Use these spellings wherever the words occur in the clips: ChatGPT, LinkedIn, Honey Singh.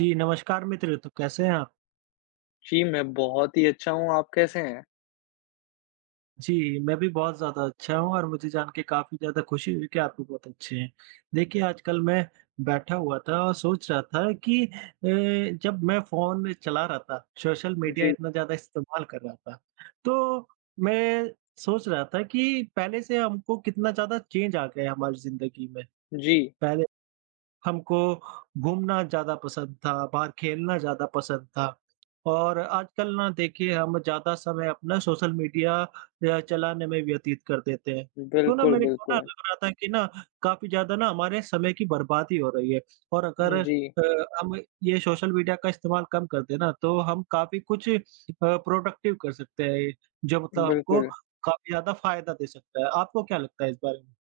जी, नमस्कार मित्र, तो कैसे हैं आप? जी, मैं बहुत ही अच्छा हूँ, आप कैसे हैं? जी, मैं भी बहुत ज़्यादा अच्छा हूँ और मुझे जान के काफ़ी ज़्यादा खुशी हुई कि आप भी बहुत अच्छे हैं। देखिए, आजकल मैं बैठा हुआ था और सोच रहा था कि जब मैं फ़ोन चला रहा था, सोशल मीडिया जी, इतना ज़्यादा इस्तेमाल कर रहा था, तो मैं सोच रहा था कि पहले से हमको कितना ज़्यादा चेंज आ गया है हमारी ज़िंदगी में। जी। पहले हमको घूमना ज़्यादा पसंद था, बाहर खेलना ज़्यादा पसंद था। और आजकल ना देखिए हम ज़्यादा समय अपना सोशल मीडिया चलाने में व्यतीत कर देते हैं। तो ना बिल्कुल, मेरे को ना बिल्कुल। लग रहा था कि ना काफ़ी ज़्यादा ना हमारे समय की बर्बादी हो रही है और अगर जी, अ, हम ये सोशल मीडिया का इस्तेमाल कम कर दें ना तो हम काफ़ी कुछ प्रोडक्टिव कर सकते हैं, जो मतलब हमको बिल्कुल। काफ़ी ज़्यादा फ़ायदा दे सकता है। आपको क्या लगता है इस बारे में?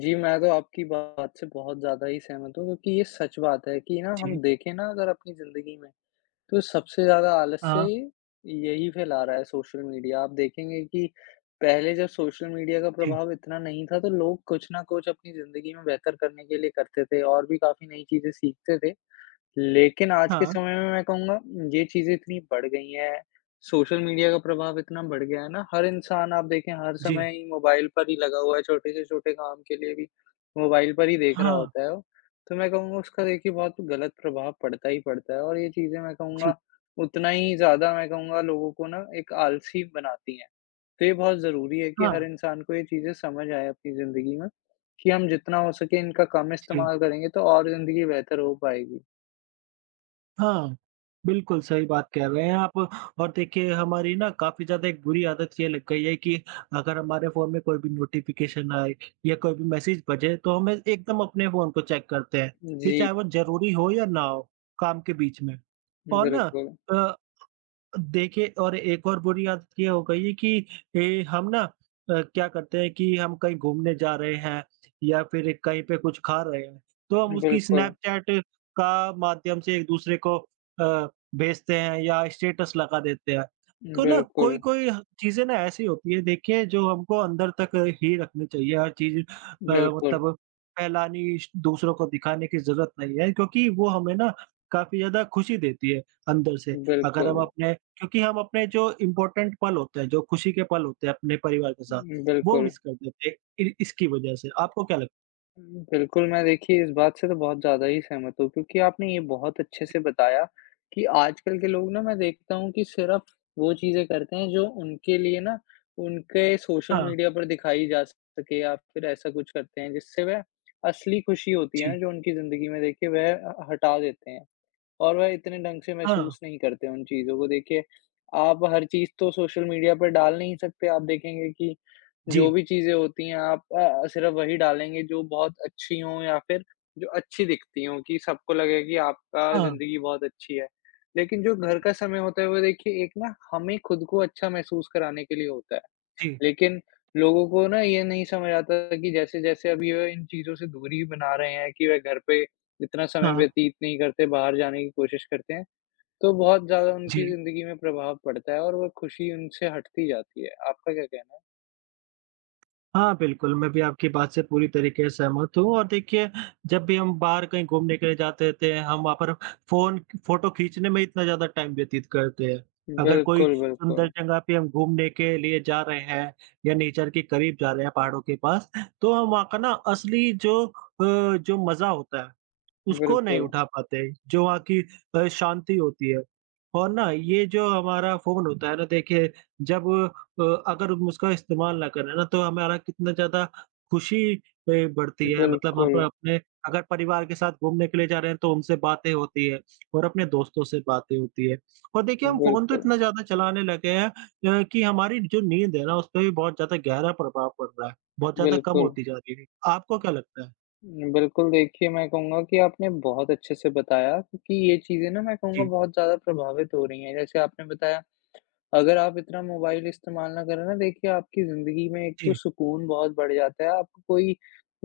जी, मैं तो आपकी बात से बहुत ज़्यादा ही सहमत हूँ क्योंकि ये सच बात है कि ना जी। हम देखें ना अगर अपनी ज़िंदगी में, तो सबसे ज़्यादा आलस्य हाँ, यही फैला रहा है सोशल मीडिया। आप देखेंगे कि पहले जब सोशल मीडिया का जी। प्रभाव इतना नहीं था, तो लोग कुछ न कुछ अपनी ज़िंदगी में बेहतर करने के लिए करते थे और भी काफ़ी नई चीज़ें सीखते थे। लेकिन आज के हाँ, समय में मैं कहूँगा ये चीज़ें इतनी बढ़ गई हैं, सोशल मीडिया का प्रभाव इतना बढ़ गया है ना, हर इंसान आप देखें हर जी। समय ही मोबाइल पर ही लगा हुआ है, छोटे से छोटे काम के लिए भी मोबाइल पर ही देख रहा हाँ। होता है वो। तो मैं कहूँगा उसका देखिए बहुत गलत प्रभाव पड़ता ही पड़ता है और ये चीज़ें मैं जी, कहूँगा उतना ही ज़्यादा मैं कहूँगा लोगों को ना एक आलसी बनाती हैं। तो ये बहुत ज़रूरी है कि हाँ, हर इंसान को ये चीज़ें समझ आए अपनी ज़िंदगी में कि हम जितना हो सके इनका कम जी, इस्तेमाल करेंगे तो और ज़िंदगी बेहतर हो पाएगी। हाँ। बिल्कुल सही बात कह रहे हैं आप और देखिए हमारी ना काफ़ी ज़्यादा एक बुरी आदत ये लग गई है कि अगर हमारे फ़ोन में कोई भी नोटिफ़िकेशन आए या कोई भी मैसेज बजे तो हम एकदम अपने फ़ोन को चेक करते हैं, फिर जी। चाहे वो ज़रूरी हो या ना हो, काम के बीच में। और ना बिल्कुल, अ देखिए और एक और बुरी आदत ये हो गई है कि हम ना क्या करते हैं कि हम कहीं घूमने जा रहे हैं या फिर कहीं पे कुछ खा रहे हैं, तो हम उसकी बिल्कुल, स्नैपचैट का माध्यम से एक-दूसरे को भेजते हैं या स्टेटस लगा देते हैं। तो ना बिल्कुल, कोई-कोई ह चीज़ें ना ऐसी होती है देखिए जो हमको अंदर तक ही रखनी चाहिए हर चीज़ बिल्कुल, मतलब फैलानी श दूसरों को दिखाने की ज़रूरत नहीं है क्योंकि वो हमें ना काफ़ी ज़्यादा खुशी देती है अंदर से। अगर हम बिल्कुल, अपने क्योंकि हम अपने जो इम्पोर्टेंट पल होते हैं, जो खुशी के पल होते हैं अपने परिवार के साथ, वो बिल्कुल। मिस कर देते हैं इ इसकी वजह से। आपको क्या लगता है? बिल्कुल, मैं देखिए इस बात से तो बहुत ज़्यादा ही सहमत हूँ क्योंकि आपने ये बहुत अच्छे से बताया कि आजकल के लोग ना मैं देखता हूँ कि सिर्फ़ वो चीज़ें करते हैं जो उनके लिए ना उनके सोशल हाँ, मीडिया पर दिखाई जा सके या फिर ऐसा कुछ करते हैं जिससे वह असली खुशी होती है जी। ना जो उनकी ज़िंदगी में देखिए वह हटा देते हैं। और वह इतने ढंग से हाँ, महसूस नहीं करते उन चीज़ों को। देखिए, आप हर चीज़ तो सोशल मीडिया पर डाल नहीं सकते। आप देखेंगे कि जो जी। भी चीज़ें होती हैं आप सिर्फ़ वही डालेंगे जो बहुत अच्छी हों या फिर जो अच्छी दिखती हों कि सबको लगे कि आपका हाँ, ज़िंदगी बहुत अच्छी है। लेकिन जो घर का समय होता है वो देखिए एक ना हमें खुद को अच्छा महसूस कराने के लिए होता है। जी। लेकिन लोगों को ना ये नहीं समझ आता कि जैसे-जैसे अब ये इन चीज़ों से दूरी बना रहे हैं कि वह घर पे इतना समय हाँ, व्यतीत नहीं करते, बाहर जाने की कोशिश करते हैं, तो बहुत ज़्यादा उनकी जी। ज़िंदगी में प्रभाव पड़ता है और वो खुशी उनसे हटती जाती है। आपका क्या कहना हाँ, बिल्कुल, मैं भी आपकी बात से पूरी तरीके से सहमत हूँ और देखिए, जब भी हम बाहर कहीं घूमने के लिए जाते थे, हम वहाँ पर फ़ोन फ़ोटो खींचने में इतना ज़्यादा टाइम व्यतीत करते हैं। है? अगर कोई बिल्कुल, सुंदर बिल्कुल। जगह पे हम घूमने के लिए जा रहे हैं या नेचर के करीब जा रहे हैं पहाड़ों के पास, तो हम वहाँ का ना असली जो जो मज़ा होता है, उसको नहीं बिल्कुल, उठा पाते, जो वहाँ की शांति होती है। और ना ये जो हमारा फ़ोन होता है ना देखिए जब अ, अगर हम उसका इस्तेमाल ना करें ना तो हमारा कितना ज़्यादा खुशी बढ़ती है मतलब हम बिल्कुल, अपने अगर परिवार के साथ घूमने के लिए जा रहे हैं तो उनसे बातें होती है और अपने दोस्तों से बातें होती है। और देखिए हम फ़ोन तो बिल्कुल, इतना ज़्यादा चलाने लगे हैं कि हमारी जो नींद है ना उसपे भी बहुत ज़्यादा गहरा प्रभाव पड़ रहा है, बहुत ज़्यादा कम बिल्कुल। होती जा रही है। आपको क्या लगता है? बिल्कुल, देखिए मैं कहूँगा कि आपने बहुत अच्छे से बताया क्योंकि ये चीज़ें ना मैं कहूँगा जी, बहुत ज़्यादा प्रभावित हो रही हैं। जैसे आपने बताया अगर आप इतना मोबाइल इस्तेमाल ना करें ना देखिए आपकी ज़िंदगी में एक तो जी। सुकून बहुत बढ़ जाता है, आपको कोई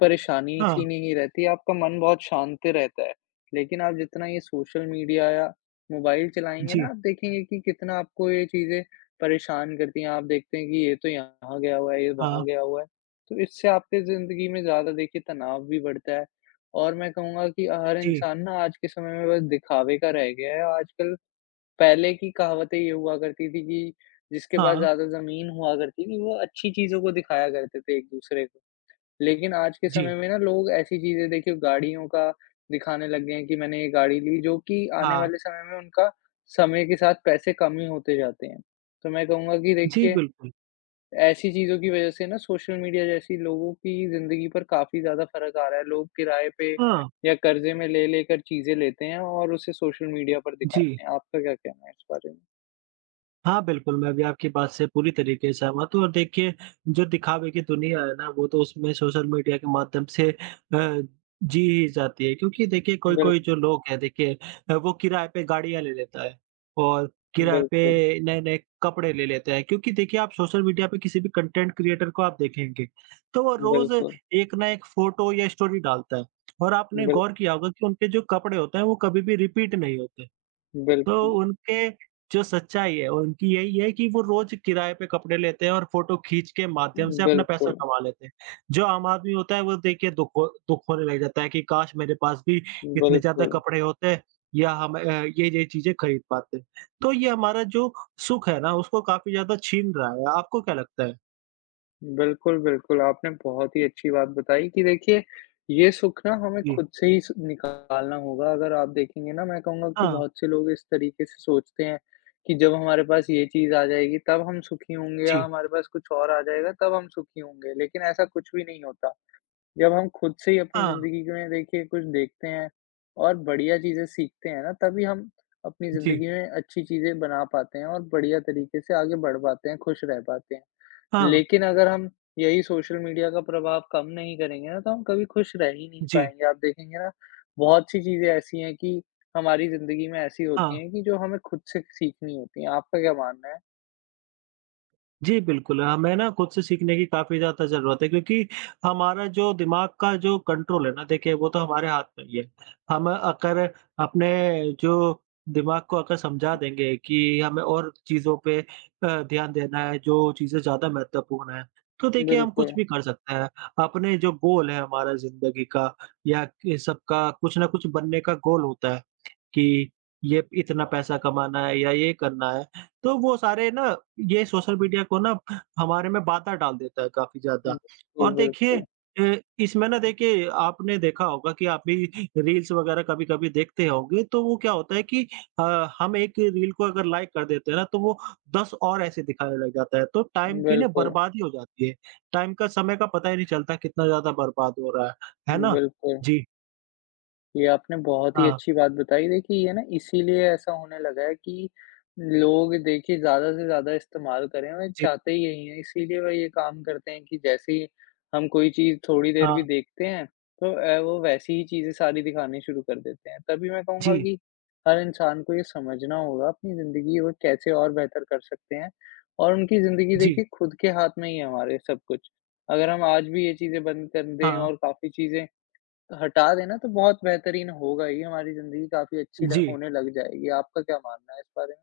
परेशानी हाँ, सी नहीं रहती, आपका मन बहुत शांत रहता है। लेकिन आप जितना ये सोशल मीडिया या मोबाइल चलाएँगे जी। ना आप देखेंगे कि कितना आपको ये चीज़ें परेशान करती हैं। आप देखते हैं कि ये तो यहाँ गया हुआ है, ये हाँ, वहाँ गया हुआ है। तो इससे आपकी ज़िंदगी में ज़्यादा देखिए तनाव भी बढ़ता है और मैं कहूँगा कि हर जी। इंसान ना आज के समय में बस दिखावे का रह गया है। आजकल पहले की कहावतें ये हुआ करती थी कि जिसके पास हाँ, ज़्यादा ज़मीन हुआ करती थी, वो अच्छी चीज़ों को दिखाया करते थे एक-दूसरे को। लेकिन आज के जी। समय में ना लोग ऐसी चीज़ें देखिए गाड़ियों का दिखाने लग गए हैं कि मैंने ये गाड़ी ली, जो कि आने हाँ, वाले समय में उनका समय के साथ पैसे कम ही होते जाते हैं। तो मैं कहूँगा कि जी देखिए, बिल्कुल। ऐसी चीज़ों की वज़ह से ना सोशल मीडिया जैसी लोगों की ज़िंदगी पर काफ़ी ज़्यादा फ़र्क आ रहा है। लोग किराए पे हाँ, या कर्ज़े में ले-लेकर चीज़ें लेते हैं और उसे सोशल मीडिया पर जी। दिखाते हैं। आपका क्या कहना है इस बारे में? हाँ, बिल्कुल, मैं भी आपकी बात से पूरी तरीके से सहमत हूँ और देखिए, जो दिखावे की दुनिया है ना, वो तो उसमें सोशल मीडिया के माध्यम से जी ही जाती है क्योंकि देखिए बिल कोई-कोई जो लोग हैं देखिए वो किराए पे गाड़ियाँ ले लेता है और किराए बिल्कुल, पे नए-नए कपड़े ले लेता है क्योंकि देखिए आप सोशल मीडिया पे किसी भी कंटेंट क्रिएटर को आप देखेंगे, तो वो रोज़ बिल्कुल, एक ना एक फ़ोटो या स्टोरी डालता है और आपने बिल गौर किया होगा कि उनके जो कपड़े होते हैं, वो कभी भी रिपीट नहीं होते। तो बिल्कुल, उनके जो सच्चाई है उनकी यही है कि वो रोज़ किराए पे कपड़े लेते हैं और फ़ोटो खींच के माध्यम से अपना पैसा बिल्कुल, कमा लेते हैं। जो आम आदमी होता है वो देखिए दुख होने लग जाता है कि काश मेरे पास भी इतने ज़्यादा बिल्कुल, कपड़े होते या हम ये-ये चीज़ें खरीद पाते। तो ये हमारा जो सुख है ना उसको काफ़ी ज़्यादा छीन रहा है। आपको क्या लगता है? बिल्कुल, बिल्कुल, आपने बहुत ही अच्छी बात बताई कि देखिए, ये सुख ना हमें जी। खुद से ही स निकालना होगा। अगर आप देखेंगे ना, मैं कहूँगा कि हाँ। बहुत से लोग इस तरीके से सोचते हैं कि जब हमारे पास ये चीज़ आ जाएगी, तब हम सुखी होंगे या जी। हमारे पास कुछ और आ जाएगा, तब हम सुखी होंगे, लेकिन ऐसा कुछ भी नहीं होता। जब हम खुद से ही अपनी हाँ। ज़िंदगी में देखिए कुछ देखते हैं और बढ़िया चीज़ें सीखते हैं ना, तभी हम अपनी जी। ज़िंदगी में अच्छी चीज़ें बना पाते हैं और बढ़िया तरीके से आगे बढ़ पाते हैं, खुश रह पाते हैं। हाँ। लेकिन अगर हम यही सोशल मीडिया का प्रभाव कम नहीं करेंगे ना, तो हम कभी खुश रह ही नहीं जी। पाएँगे। आप देखेंगे ना, बहुत सी चीज़ें ऐसी हैं कि हमारी ज़िंदगी में ऐसी होती हाँ। हैं कि जो हमें खुद से सीखनी होती हैं। आपका क्या मानना है? जी, बिल्कुल, हमें ना खुद से सीखने की काफ़ी ज़्यादा ज़रूरत है क्योंकि हमारा जो दिमाग का जो कंट्रोल है ना, देखिए वो तो हमारे हाथ में ही है। हम अगर अपने जो दिमाग को अगर समझा देंगे कि हमें और चीज़ों पे ध्यान देना है, जो चीज़ें ज़्यादा महत्वपूर्ण हैं, तो देखिए हम कुछ बिल्कुल। भी कर सकते हैं। अपने जो गोल है हमारा ज़िंदगी का या कि सबका कुछ ना कुछ बनने का गोल होता है कि ये इतना पैसा कमाना है या ये करना है, तो वो सारे ना ये सोशल मीडिया को ना हमारे में बाधा डाल देता है काफ़ी ज़्यादा। बिल्कुल, और देखिए बिल्कुल। अ, इसमें ना देखिए आपने देखा होगा कि आप भी रील्स वग़ैरह कभी-कभी देखते होंगे, तो वो क्या होता है कि अ, हम एक रील को अगर लाइक कर देते हैं ना, तो वो 10 और ऐसे दिखाने लग जाता है, तो टाइम की ना बिल्कुल, बर्बादी हो जाती है। टाइम का, समय का पता ही नहीं चलता कितना ज़्यादा बर्बाद हो रहा है। है ना? बिल्कुल। जी। ये आपने बहुत ही हाँ। अच्छी बात बताई। देखिए, ये ना इसीलिए ऐसा होने लगा है कि लोग देखिए ज़्यादा से ज़्यादा इस्तेमाल करें और जी। चाहते ही यही हैं। इसीलिए वो ये काम करते हैं कि जैसे ही हम कोई चीज़ थोड़ी देर भी हाँ। देखते हैं, तो वो वैसी ही चीज़ें सारी दिखानी शुरू कर देते हैं। तभी मैं जी। कहूँगा कि हर इंसान को ये समझना होगा अपनी ज़िंदगी वो कैसे और बेहतर कर सकते हैं और उनकी ज़िंदगी जी। देखिए खुद के हाथ में ही है हमारे सब कुछ। अगर हम आज भी ये चीज़ें बंद कर दें हाँ। और काफ़ी चीज़ें हटा देना तो बहुत बेहतरीन होगा ही, हमारी ज़िंदगी काफ़ी अच्छी ल जी। होने लग जाएगी। आपका क्या मानना है इस बारे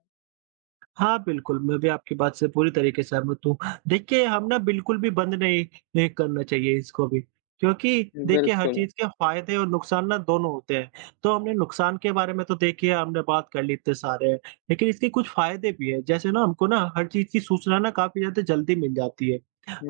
हाँ, बिल्कुल, मैं भी आपकी बात से पूरी तरीके से सहमत हूँ। देखिए, हम ना बिल्कुल भी बंद नहीं नहीं करना चाहिए इसको भी, क्योंकि में? देखिए हर बिल्कुल, चीज़ के फ़ायदे और नुकसान ना दोनों होते हैं। तो हमने नुकसान के बारे में तो देखिए हमने बात कर ली इतने सारे, हैं, लेकिन इसके कुछ फ़ायदे भी हैं। जैसे ना हमको ना हर चीज़ की सूचना ना काफ़ी ज़्यादा जल्दी मिल जाती है।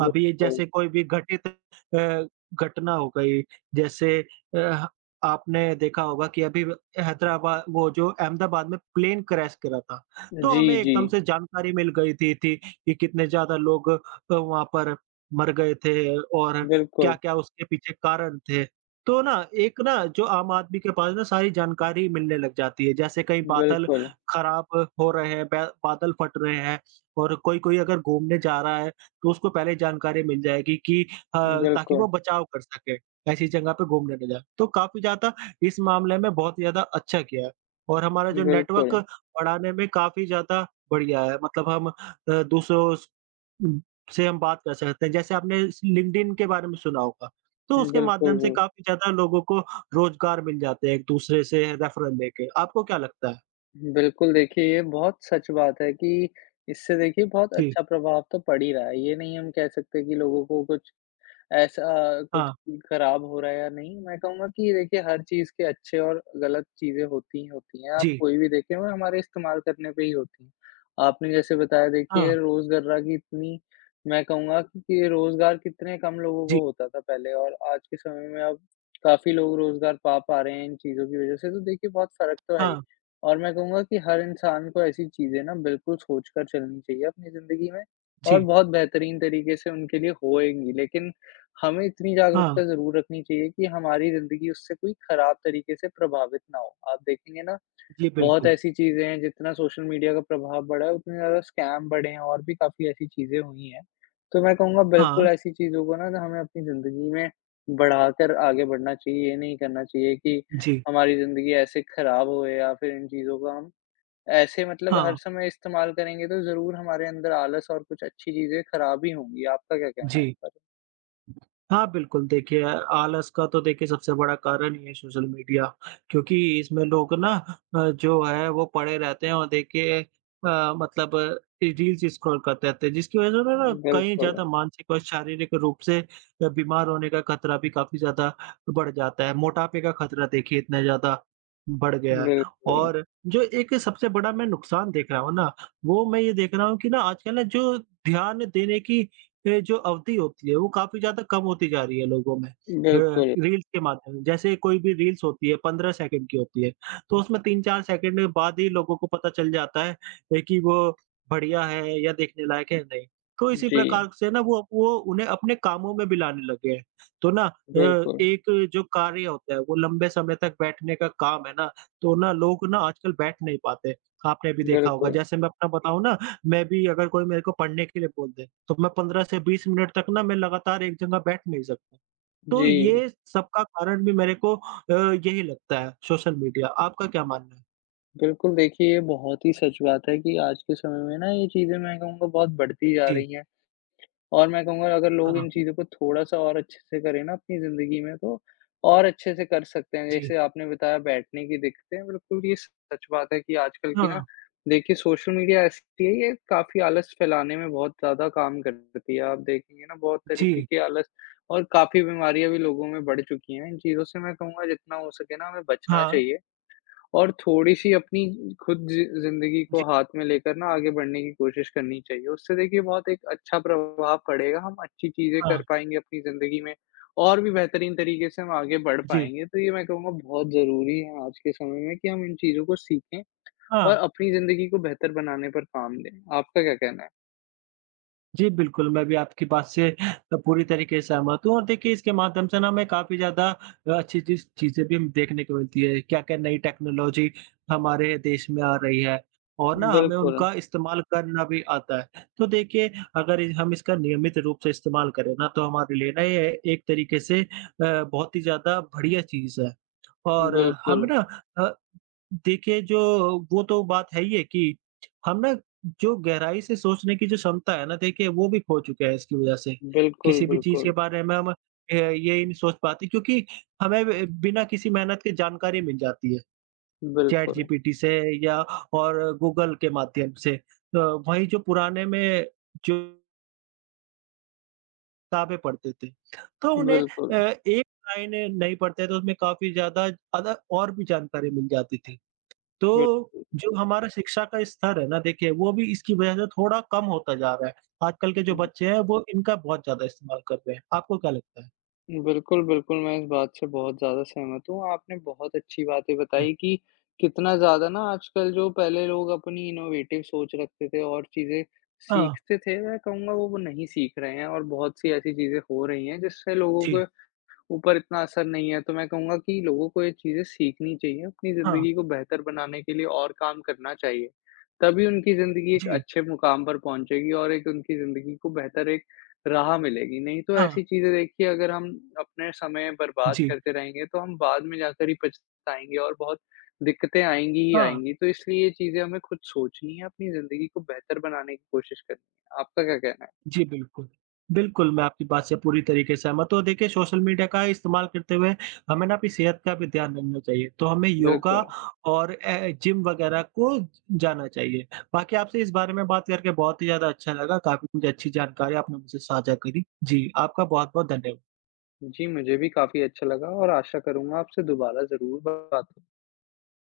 अभी ये जैसे कोई भी घटना हो गई, जैसे अ, आपने देखा होगा कि अभी हैदराबाद वो जो अहमदाबाद में प्लेन क्रैश करा था। तो जी, हमें जी। एकदम से जानकारी मिल गई थी कि कितने ज़्यादा लोग वहाँ पर मर गए थे और बिल्कुल, क्या-क्या उसके पीछे कारण थे। तो ना एक ना जो आम आदमी के पास ना सारी जानकारी मिलने लग जाती है, जैसे कहीं बादल बिल्कुल, खराब हो रहे हैं, बै बादल फट रहे हैं और कोई-कोई अगर घूमने जा रहा है तो उसको पहले जानकारी मिल जाएगी अ, ताकि बिल्कुल, वो बचाव कर सके, ऐसी जगह पे घूमने ना जाए। तो काफ़ी ज़्यादा इस मामले में बहुत ही ज़्यादा अच्छा किया है और हमारा जो नेटवर्क बिल्कुल, पढ़ाने में काफ़ी ज़्यादा बढ़िया है। मतलब हम दूसरों उम, से हम बात कर सकते हैं। जैसे आपने स लिंक्डइन के बारे में सुना होगा, तो उसके बिल्कुल, माध्यम से काफ़ी ज़्यादा लोगों को रोज़गार मिल जाते हैं एक-दूसरे से रेफ़रल लेके। आपको क्या लगता है? बिल्कुल, देखिए ये बहुत सच बात है कि इससे देखिए बहुत जी, अच्छा प्रभाव तो पड़ ही रहा है। ये नहीं हम कह सकते कि लोगों को कुछ ऐसा कुछ हाँ, खराब हो रहा है या नहीं, मैं कहूँगा कि देखिए हर चीज़ के अच्छे और गलत चीज़ें होती ही होती हैं, आप जी, कोई भी देखें वो हमारे इस्तेमाल करने पे ही होती हैं। आपने जैसे बताया हाँ, देखिए रोज़मर्रा की इतनी मैं कहूँगा कि रोज़गार कितने कम लोगों जी, को होता था पहले और आज के समय में अब काफ़ी लोग रोज़गार पा पा रहे हैं इन चीज़ों की वज़ह से, तो देखिए बहुत फ़र्क तो है ही। हाँ, और मैं कहूँगा कि हर इंसान को ऐसी चीज़ें ना बिल्कुल सोच कर चलनी चाहिए अपनी ज़िंदगी में और जी, बहुत बेहतरीन तरीके से उनके लिए होएँगी। लेकिन हमें इतनी हाँ, जागरूकता ज़रूर रखनी चाहिए कि हमारी ज़िंदगी उससे कोई ख़राब तरीके से प्रभावित ना हो। आप देखेंगे ना, जी, बहुत बिल्कुल। ऐसी चीज़ें हैं जितना सोशल मीडिया का प्रभाव बढ़ा है, उतने ज़्यादा स्कैम बढ़े हैं और भी काफ़ी ऐसी चीज़ें हुई हैं। तो मैं कहूँगा हाँ, बिल्कुल ऐसी चीज़ों को ना ना हमें अपनी ज़िंदगी में बढ़ाकर आगे बढ़ना चाहिए। ये नहीं करना चाहिए कि जी, हमारी ज़िंदगी ऐसे ख़राब होए या फिर इन चीज़ों का हम ऐसे मतलब हाँ, हर समय इस्तेमाल करेंगे तो ज़रूर हमारे अंदर आलस और कुछ अच्छी चीज़ें ख़राब ही होंगी। आपका क्या कहना है इस जी। पर? हाँ, बिल्कुल, देखिए आलस का तो देखिए सबसे बड़ा कारण ही है सोशल मीडिया क्योंकि इसमें लोग ना जो है वो पड़े रहते हैं और देखिए मतलब ये रील्स स्क्रॉल करते रहते हैं जिसकी वज़ह से उन्हें ना कहीं बिल्कुल। ज़्यादा मानसिक और शारीरिक रूप से बीमार होने का खतरा भी काफ़ी ज़्यादा बढ़ जाता है। मोटापे का खतरा देखिए इतना ज़्यादा बढ़ गया है बिल्कुल, और जो एक सबसे बड़ा मैं नुकसान देख रहा हूँ ना, वो मैं ये देख रहा हूँ कि ना आजकल ना जो ध्यान देने की ये जो अवधि होती है, वो काफ़ी ज़्यादा कम होती जा रही है लोगों में। बिल्कुल। रील्स के माध्यम से। जैसे कोई भी रील्स होती है 15 सेकंड की होती है, तो उसमें 3-4 सेकंड के बाद ही लोगों को पता चल जाता है कि वो बढ़िया है या देखने लायक है या नहीं। तो इसी जी, प्रकार से ना वो उन्हें अपने कामों में भी लाने लगे हैं। तो ना बिल्कुल, एक जो कार्य होता है वो लंबे समय तक बैठने का काम है ना, तो ना लोग ना आजकल बैठ नहीं पाते। आपने भी देखा होगा। बिल्कुल। जैसे मैं अपना बताऊँ ना मैं भी अगर कोई मेरे को पढ़ने के लिए बोल दे, तो मैं 15 से 20 मिनट तक ना मैं लगातार एक जगह बैठ नहीं सकता। तो जी, ये सबका कारण भी मेरे को यही लगता है सोशल मीडिया। आपका क्या मानना है? बिल्कुल देखिए ये बहुत ही सच बात है कि आज के समय में ना ये चीज़ें मैं कहूँगा बहुत बढ़ती जा जी, रही हैं। और मैं कहूँगा अगर लोग हाँ, इन चीज़ों को थोड़ा-सा और अच्छे से करें ना अपनी ज़िंदगी में तो और अच्छे से कर सकते हैं। जी, जैसे आपने बताया बैठने की दिक्कतें, बिल्कुल ये सच बात है कि आजकल की ना हाँ, देखिए सोशल मीडिया ऐसी है ये काफ़ी आलस फैलाने में बहुत ज़्यादा काम करती है। आप देखेंगे ना बहुत तरीके जी, के आलस और काफ़ी बीमारियाँ भी लोगों में बढ़ चुकी हैं। इन चीज़ों से मैं कहूँगा जितना हो सके ना हमें बचना हाँ, चाहिए। और थोड़ी-सी अपनी खुद ज़िंदगी को जी, हाथ में लेकर ना आगे बढ़ने की कोशिश करनी चाहिए। उससे देखिए बहुत एक अच्छा प्रभाव पड़ेगा, हम अच्छी चीज़ें हाँ, कर पाएँगे अपनी ज़िंदगी में और भी बेहतरीन तरीके से हम आगे बढ़ जी, पाएँगे। तो ये मैं कहूँगा बहुत ज़रूरी है आज के समय में कि हम इन चीज़ों को सीखें और हाँ। अपनी ज़िंदगी को बेहतर बनाने पर काम दें। आपका क्या कहना है? जी, बिल्कुल, मैं भी आपकी बात से पूरी तरीके से सहमत हूँ और देखिए इसके माध्यम से ना हमें काफ़ी ज़्यादा अच्छी चीज़ें भी देखने को मिलती है। क्या-क्या नई टेक्नोलॉजी हमारे देश में आ रही है और ना हमें बिल्कुल, उनका इस्तेमाल करना भी आता है। तो देखिए अगर इ हम इसका नियमित रूप से इस्तेमाल करें ना तो हमारे लिए ना ये एक तरीके से बहुत ही ज़्यादा बढ़िया चीज़ है। और बिल्कुल, हमें ना अ, देखिए, जो वो तो बात है ही है कि हम ना जो गहराई से सोचने की जो क्षमता है ना देखिए वो भी खो चुके हैं इसकी वजह से। बिल्कुल, किसी भी चीज़ के बिल्कुल, बारे में हम ये ही नहीं सोच पाते क्योंकि हमें ब बिना किसी मेहनत के जानकारी मिल जाती है, चैट बिल्कुल, जीपीटी से या और गूगल के माध्यम से। वहीं जो पुराने में जो किताबें पढ़ते थे, तो उन्हें बिल्कुल, एक लाइन नहीं पढ़ते तो उसमें काफ़ी ज़्यादा अदर और भी जानकारी मिल जाती थी। तो बिल्कुल। जो हमारा शिक्षा का स्तर है ना देखिए वो भी इसकी वजह से थोड़ा कम होता जा रहा है। आजकल के जो बच्चे हैं वो इनका बहुत ज़्यादा इस्तेमाल कर रहे हैं। आपको क्या लगता है? बिल्कुल, बिल्कुल, मैं इस बात से बहुत ज़्यादा सहमत हूँ। आपने बहुत अच्छी बातें जी। बताई कि कितना ज़्यादा ना आजकल जो पहले लोग अपनी इनोवेटिव सोच रखते थे और चीज़ें हाँ। सीखते थे, मैं कहूँगा वो नहीं सीख रहे हैं और बहुत सी ऐसी चीज़ें हो रही हैं जिससे लोगों जी। को ऊपर इतना असर नहीं है, तो मैं कहूँगा कि लोगों को ये चीज़ें सीखनी चाहिए, अपनी हाँ। ज़िंदगी को बेहतर बनाने के लिए और काम करना चाहिए। तभी उनकी ज़िंदगी एक जी। अच्छे मुकाम पर पहुँचेगी और एक उनकी ज़िंदगी को बेहतर एक राह मिलेगी। नहीं तो हाँ। ऐसी चीज़ें देखिए अगर हम अपने समय बर्बाद जी। करते रहेंगे, तो हम बाद में जाकर ही पछताएँगे और बहुत दिक्कतें आएँगी ही हाँ। आएँगी। तो इसलिए ये चीज़ें हमें खुद सोचनी है, अपनी ज़िंदगी को बेहतर बनाने की कोशिश करनी है। आपका क्या कहना है? जी, बिल्कुल। बिल्कुल, मैं आपकी बात से पूरी तरीके से सहमत हूँ और देखिए सोशल मीडिया का इस्तेमाल करते हुए हमें ना अपनी सेहत का भी ध्यान रखना चाहिए। तो हमें योगा बिल्कुल। और ए जिम वगैरह को जाना चाहिए। बाकी आपसे इस बारे में बात करके बहुत ही ज़्यादा अच्छा लगा। काफ़ी कुछ अच्छी जानकारी आपने मुझसे साझा करी। जी, आपका बहुत-बहुत धन्यवाद। जी, मुझे भी काफ़ी अच्छा लगा और आशा करूँगा आपसे दोबारा ज़रूर बात हो।